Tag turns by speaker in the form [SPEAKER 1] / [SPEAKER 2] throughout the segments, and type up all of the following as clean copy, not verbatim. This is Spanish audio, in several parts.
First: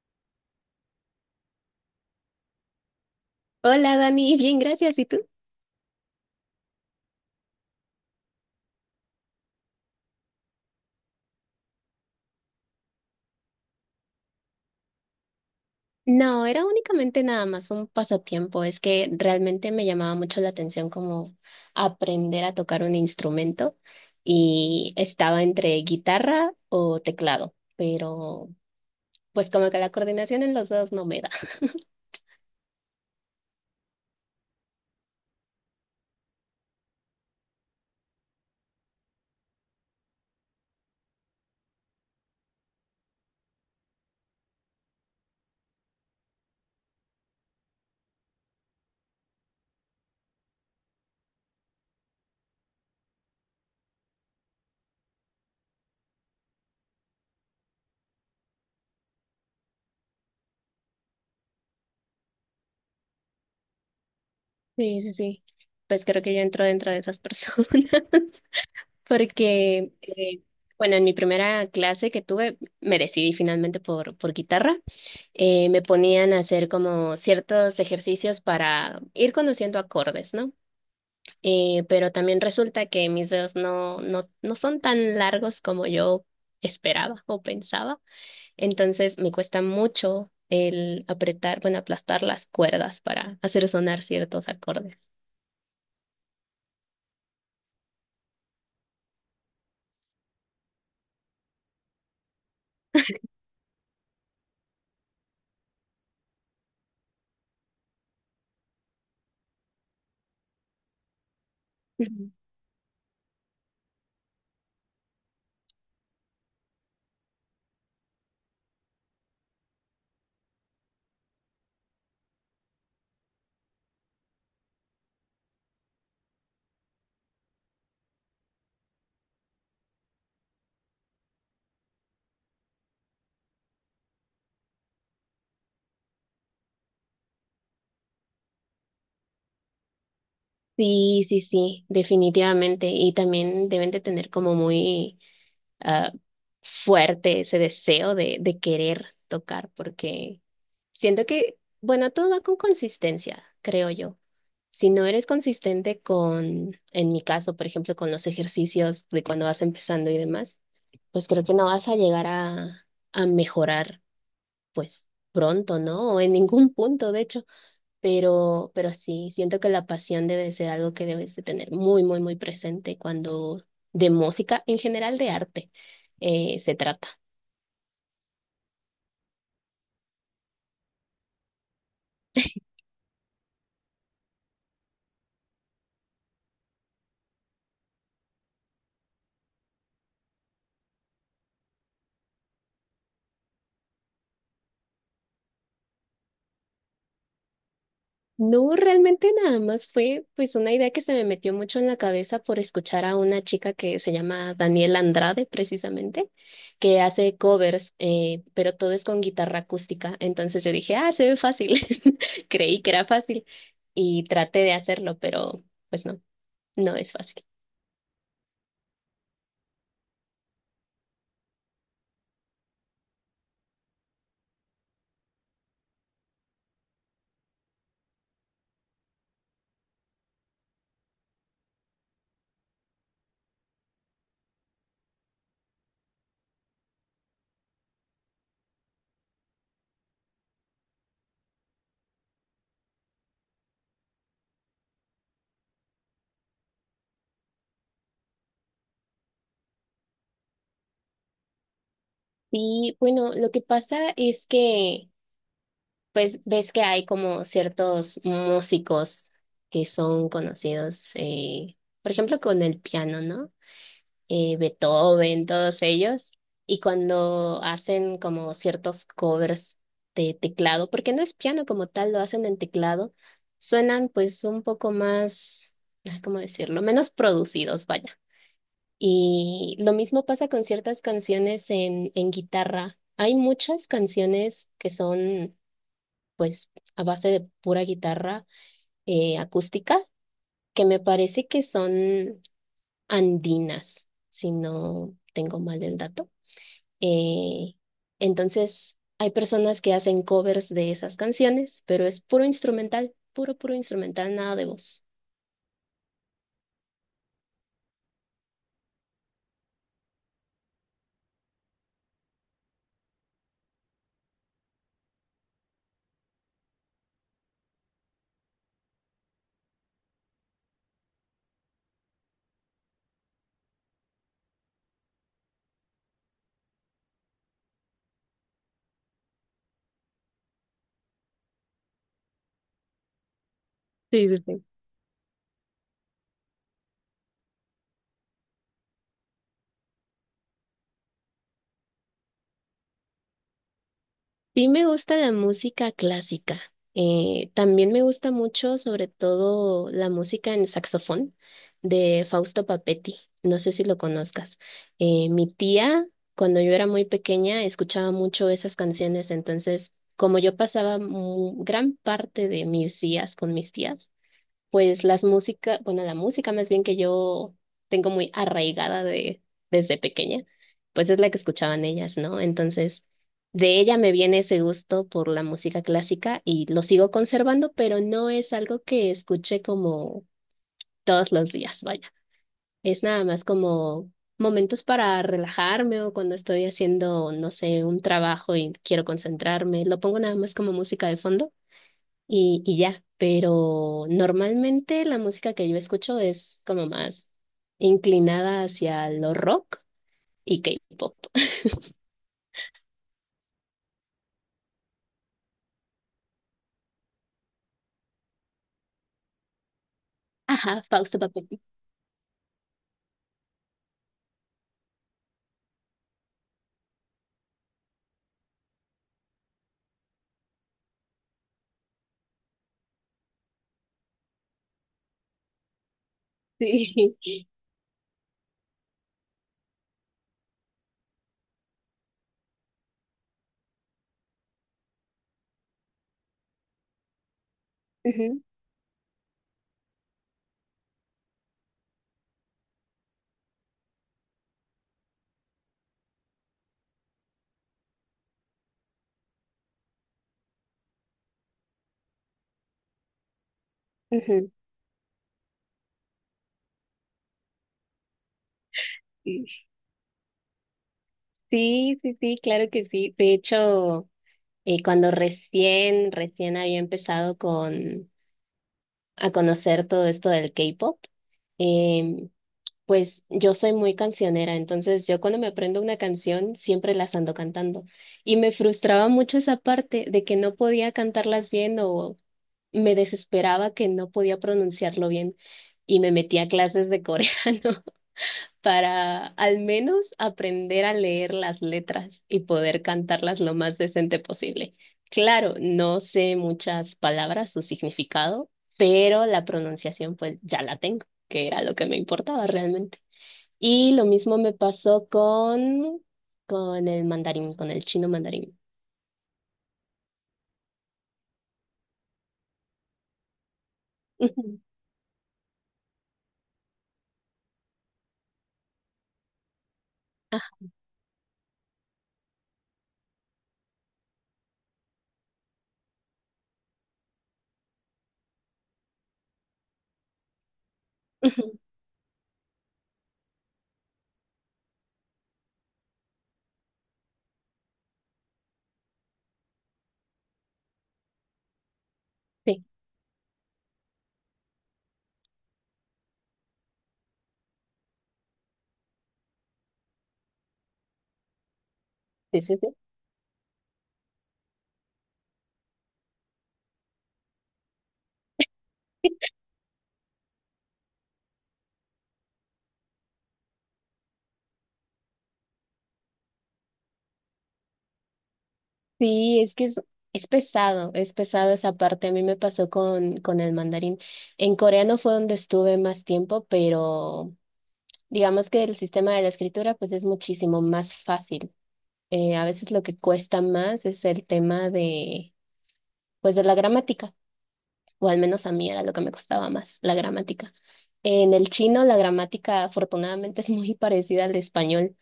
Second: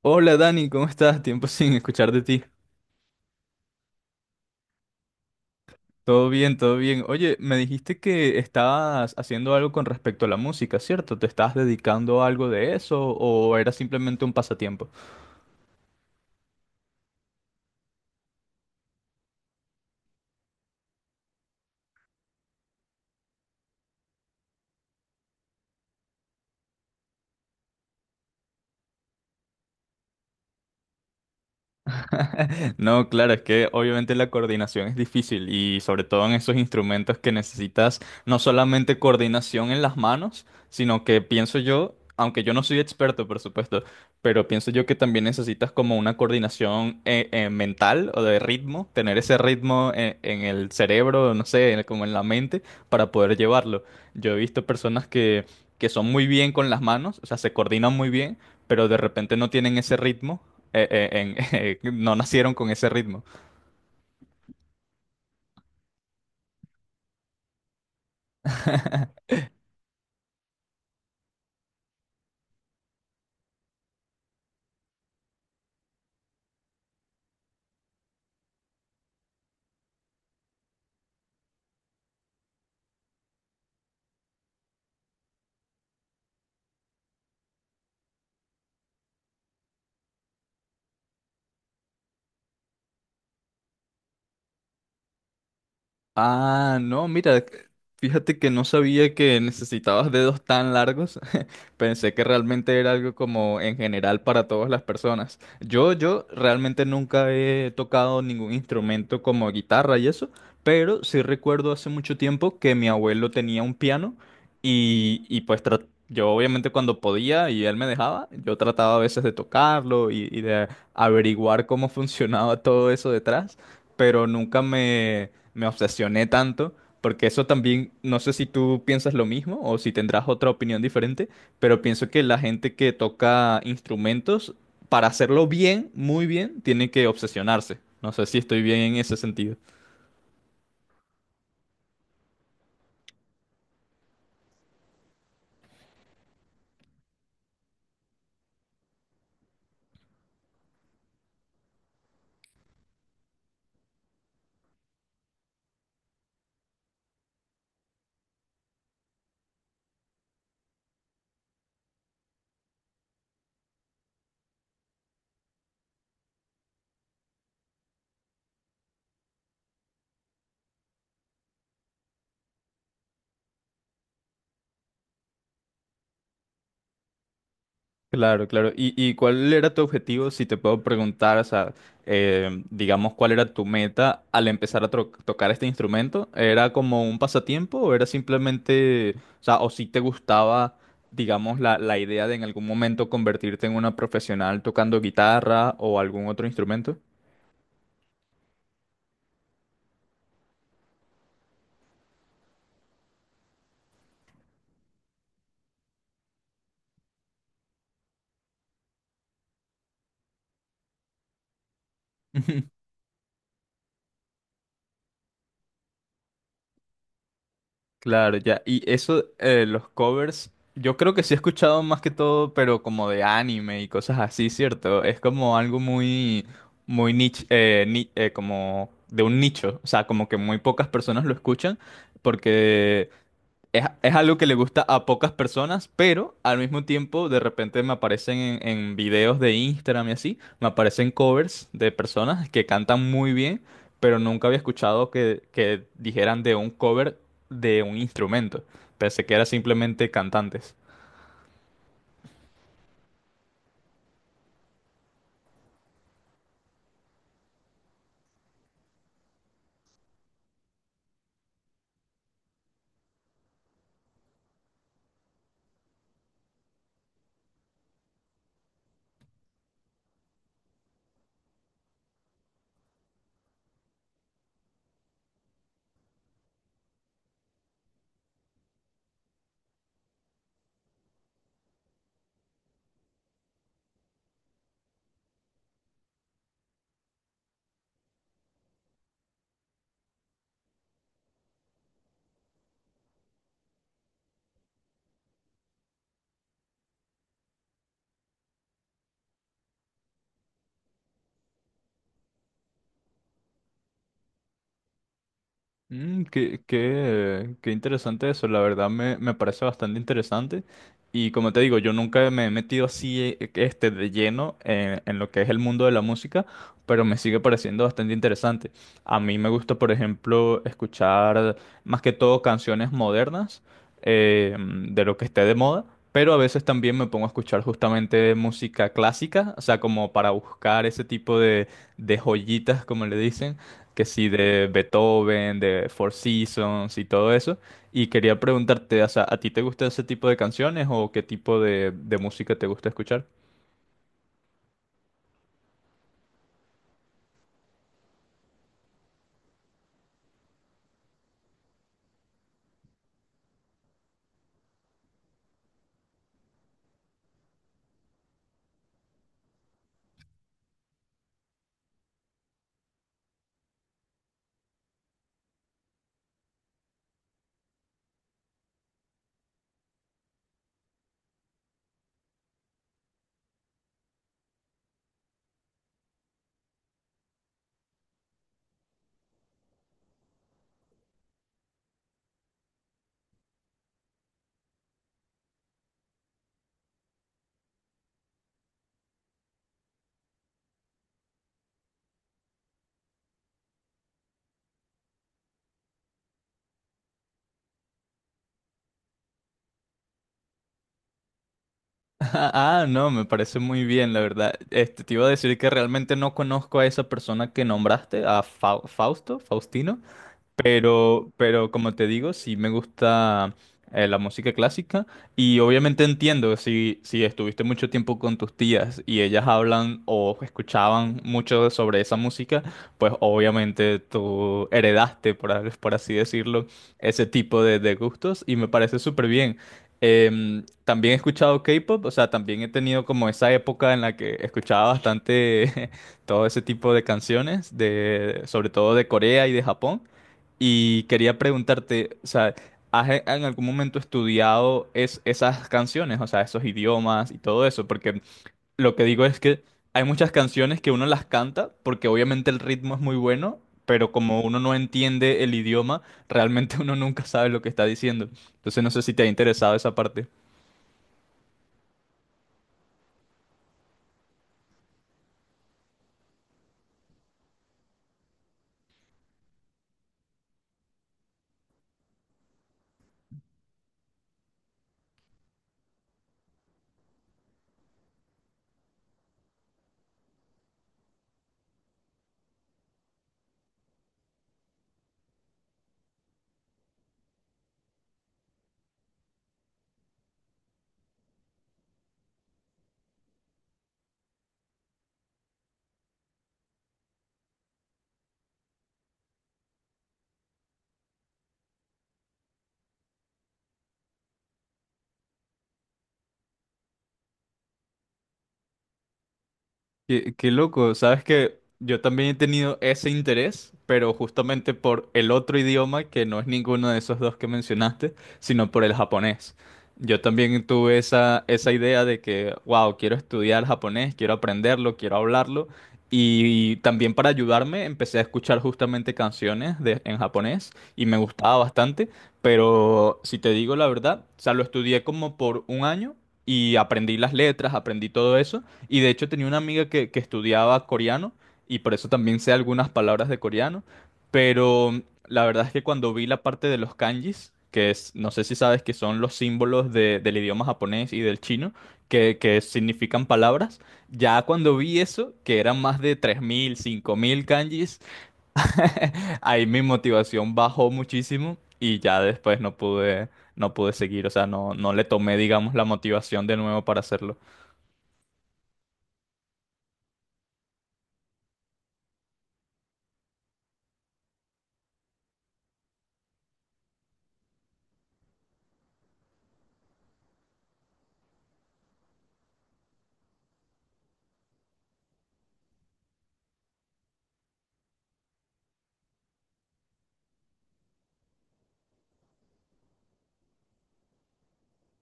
[SPEAKER 1] Hola Dani, ¿cómo estás? Tiempo sin escuchar de ti.
[SPEAKER 2] Hola Dani, bien, gracias. ¿Y tú?
[SPEAKER 1] Todo bien, todo bien. Oye, me dijiste que estabas haciendo algo con respecto a la música, ¿cierto? ¿Te estabas dedicando a algo de eso o era simplemente un pasatiempo?
[SPEAKER 2] No, era únicamente nada más un pasatiempo. Es que realmente me llamaba mucho la atención como aprender a tocar un instrumento y estaba entre guitarra o teclado, pero pues como que la coordinación en los dos no me da.
[SPEAKER 1] No, claro, es que obviamente la coordinación es difícil y sobre todo en esos instrumentos que necesitas no solamente coordinación en las manos, sino que pienso yo, aunque yo no soy experto, por supuesto, pero pienso yo que también necesitas como una coordinación mental o de ritmo, tener ese ritmo en el cerebro, no sé, como en la mente, para poder llevarlo. Yo he visto personas que son muy bien con las manos, o sea, se coordinan muy bien, pero de repente no tienen ese ritmo no nacieron con ese ritmo.
[SPEAKER 2] Sí, sí, sí. Pues creo que yo entro dentro de esas personas. Porque, bueno, en mi primera clase que tuve, me decidí finalmente por guitarra. Me ponían a hacer como ciertos ejercicios para ir conociendo acordes, ¿no? Pero también resulta que mis dedos no son tan largos como yo esperaba o pensaba. Entonces me cuesta mucho el apretar, bueno, aplastar las cuerdas para hacer sonar ciertos acordes.
[SPEAKER 1] Ah, no, mira, fíjate que no sabía que necesitabas dedos tan largos. Pensé que realmente era algo como en general para todas las personas. Yo realmente nunca he tocado ningún instrumento como guitarra y eso, pero sí recuerdo hace mucho tiempo que mi abuelo tenía un piano y pues yo obviamente cuando podía y él me dejaba, yo trataba a veces de tocarlo y de averiguar cómo funcionaba todo eso detrás, pero nunca me obsesioné tanto, porque eso también, no sé si tú piensas lo mismo o si tendrás otra opinión diferente, pero pienso que la gente que toca instrumentos, para hacerlo bien, muy bien, tiene que obsesionarse. No sé si estoy bien en ese sentido.
[SPEAKER 2] Sí, sí, sí, definitivamente. Y también deben de tener como muy ah, fuerte ese deseo de querer tocar, porque siento que, bueno, todo va con consistencia, creo yo. Si no eres consistente con, en mi caso, por ejemplo, con los ejercicios de cuando vas empezando y demás, pues creo que no vas a llegar a mejorar, pues pronto, ¿no? O en ningún punto, de hecho. Pero sí, siento que la pasión debe ser algo que debes de tener muy, muy, muy presente cuando de música, en general de arte, se trata.
[SPEAKER 1] Claro, claro. ¿Y cuál era tu objetivo, si te puedo preguntar, o sea, digamos, ¿cuál era tu meta al empezar a tocar este instrumento? ¿Era como un pasatiempo o era simplemente, o sea, o si te gustaba, digamos, la idea de en algún momento convertirte en una profesional tocando guitarra o algún otro instrumento?
[SPEAKER 2] No, realmente nada más fue pues una idea que se me metió mucho en la cabeza por escuchar a una chica que se llama Daniela Andrade, precisamente, que hace covers, pero todo es con guitarra acústica. Entonces yo dije, ah, se ve fácil. Creí que era fácil y traté de hacerlo, pero pues no, no es fácil.
[SPEAKER 1] Claro, ya. Y eso, los covers, yo creo que sí he escuchado más que todo, pero como de anime y cosas así, ¿cierto? Es como algo muy, muy niche, como de un nicho, o sea, como que muy pocas personas lo escuchan, porque es algo que le gusta a pocas personas, pero al mismo tiempo de repente me aparecen en videos de Instagram y así, me aparecen covers de personas que cantan muy bien, pero nunca había escuchado que dijeran de un cover de un instrumento. Pensé que era simplemente cantantes.
[SPEAKER 2] Sí, bueno, lo que pasa es que, pues, ves que hay como ciertos músicos que son conocidos, por ejemplo, con el piano, ¿no? Beethoven, todos ellos, y cuando hacen como ciertos covers de teclado, porque no es piano como tal, lo hacen en teclado, suenan pues un poco más, ah, ¿cómo decirlo? Menos producidos, vaya. Y lo mismo pasa con ciertas canciones en guitarra. Hay muchas canciones que son, pues, a base de pura guitarra acústica, que me parece que son andinas, si no tengo mal el dato. Eh, entonces, hay personas que hacen covers de esas canciones, pero es puro instrumental, puro, puro instrumental, nada de voz.
[SPEAKER 1] Mm, qué interesante eso, la verdad me parece bastante interesante. Y como te digo, yo nunca me he metido así este, de lleno en lo que es el mundo de la música, pero me sigue pareciendo bastante interesante. A mí me gusta, por ejemplo, escuchar más que todo canciones modernas de lo que esté de moda, pero a veces también me pongo a escuchar justamente música clásica, o sea, como para buscar ese tipo de joyitas, como le dicen que sí,
[SPEAKER 2] Sí, sí, sí.
[SPEAKER 1] de Beethoven, de Four Seasons y todo eso. Y quería preguntarte, o sea, ¿a ti te gusta ese tipo de canciones o qué tipo de música te gusta escuchar?
[SPEAKER 2] Sí me gusta la música clásica. También me gusta mucho, sobre todo, la música en saxofón de Fausto Papetti. No sé si lo conozcas. Mi tía, cuando yo era muy pequeña, escuchaba mucho esas canciones. Entonces, como yo pasaba gran parte de mis días con mis tías, pues las música bueno, la música más bien que yo tengo muy arraigada de, desde pequeña, pues es la que escuchaban ellas, ¿no? Entonces, de ella me viene ese gusto por la música clásica y lo sigo conservando, pero no es algo que escuche como todos los días, vaya. Es nada más como momentos para relajarme o cuando estoy haciendo, no sé, un trabajo y quiero concentrarme. Lo pongo nada más como música de fondo y ya, pero normalmente la música que yo escucho es como más inclinada hacia lo rock y K-pop.
[SPEAKER 1] Ah, no, me parece muy bien, la verdad. Este, te iba a decir que realmente no conozco a esa persona que nombraste, a Fausto, Faustino.
[SPEAKER 2] Ajá, Fausto Papetti.
[SPEAKER 1] Pero como te digo, sí me gusta la música clásica y obviamente entiendo si estuviste mucho tiempo con tus tías y ellas hablan o escuchaban mucho sobre esa música, pues obviamente tú heredaste, por así decirlo,
[SPEAKER 2] Sí.
[SPEAKER 1] ese tipo de gustos y me parece súper bien. Em, también he escuchado K-pop, o sea, también he tenido como esa época en la que escuchaba bastante todo ese tipo de canciones,
[SPEAKER 2] Ujú,
[SPEAKER 1] de, sobre todo de Corea y de Japón. Y quería preguntarte, o sea, ¿has en algún momento estudiado esas canciones, o sea, esos idiomas y todo eso? Porque lo que digo es que hay muchas canciones que uno las canta porque obviamente el ritmo es muy bueno, pero como
[SPEAKER 2] ujú.
[SPEAKER 1] uno no entiende el idioma, realmente uno nunca sabe lo que está diciendo. Entonces no sé si te ha
[SPEAKER 2] Sí,
[SPEAKER 1] interesado esa parte.
[SPEAKER 2] sí, sí, sí, claro que sí. De hecho, cuando recién había empezado con a conocer todo esto del K-pop, em, pues yo soy muy cancionera, entonces yo cuando me aprendo una canción siempre las ando cantando. Y me frustraba mucho esa parte de que no podía cantarlas bien o me desesperaba que no podía pronunciarlo bien. Y me metí a clases de coreano para al menos aprender a leer las letras y poder cantarlas lo más decente posible. Claro, no sé muchas palabras, su significado, pero la pronunciación pues ya la tengo, que era lo que me importaba realmente. Y lo mismo me pasó con el mandarín, con el chino mandarín.
[SPEAKER 1] Qué, qué loco, sabes que yo también he tenido ese interés, pero
[SPEAKER 2] Ujú.
[SPEAKER 1] justamente por el otro idioma que no es ninguno de esos dos que mencionaste, sino por el japonés. Yo
[SPEAKER 2] Ah,
[SPEAKER 1] también tuve esa idea de que, wow, quiero estudiar japonés, quiero aprenderlo, quiero hablarlo. Y, también para ayudarme empecé a escuchar justamente canciones en japonés y me gustaba
[SPEAKER 2] ujú.
[SPEAKER 1] bastante, pero si te digo la verdad, o sea, lo estudié como por 1 año y aprendí las letras, aprendí todo eso y de hecho tenía una amiga que estudiaba coreano y por eso también sé
[SPEAKER 2] Sí,
[SPEAKER 1] algunas palabras de coreano, pero la verdad es que cuando vi la parte de los kanjis, que es, no sé si sabes que son los símbolos del idioma japonés y del chino,
[SPEAKER 2] sí, sí,
[SPEAKER 1] que
[SPEAKER 2] sí.
[SPEAKER 1] significan palabras, ya cuando vi eso, que eran más de 3.000 5.000 kanjis, ahí mi motivación bajó muchísimo y ya después no pude, no pude seguir, o sea, no, no le tomé, digamos, la motivación de nuevo para hacerlo.
[SPEAKER 2] Sí, es que es, es pesado esa parte. A mí me pasó con el mandarín. En coreano fue donde estuve más tiempo, pero digamos que el sistema de la escritura pues es muchísimo más fácil. A veces lo que cuesta más es el tema de, pues de la gramática. O al menos a mí era lo que me costaba más, la gramática. En el chino la gramática afortunadamente es muy parecida al español,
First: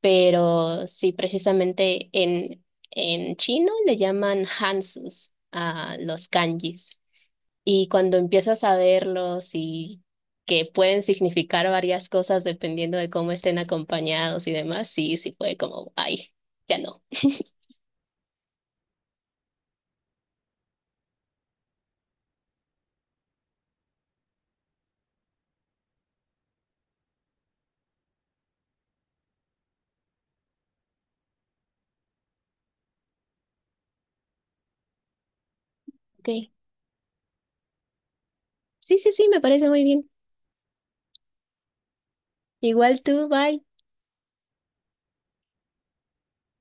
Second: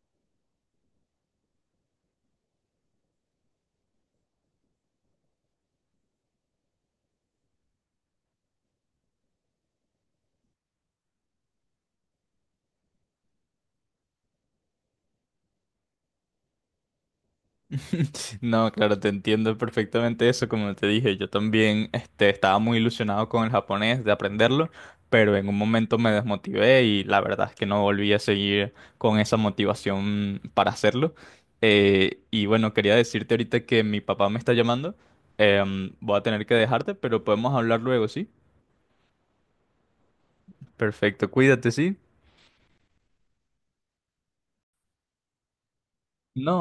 [SPEAKER 2] pero sí, precisamente en chino le llaman hansus a los kanjis. Y cuando empiezas a verlos y que pueden significar varias cosas dependiendo de cómo estén acompañados y demás, sí, sí fue como, ay, ya no.
[SPEAKER 1] No, claro, te entiendo perfectamente eso. Como te dije, yo también este, estaba muy ilusionado con el japonés de aprenderlo, pero en un momento me desmotivé y la verdad es que no volví a seguir con esa motivación para hacerlo. Y bueno, quería decirte ahorita que mi papá me está llamando. Em, voy a
[SPEAKER 2] Ok.
[SPEAKER 1] tener que dejarte, pero podemos hablar luego, ¿sí?
[SPEAKER 2] Sí, sí, sí, me parece muy bien.
[SPEAKER 1] Perfecto, cuídate, ¿sí?
[SPEAKER 2] Igual tú, bye.
[SPEAKER 1] No.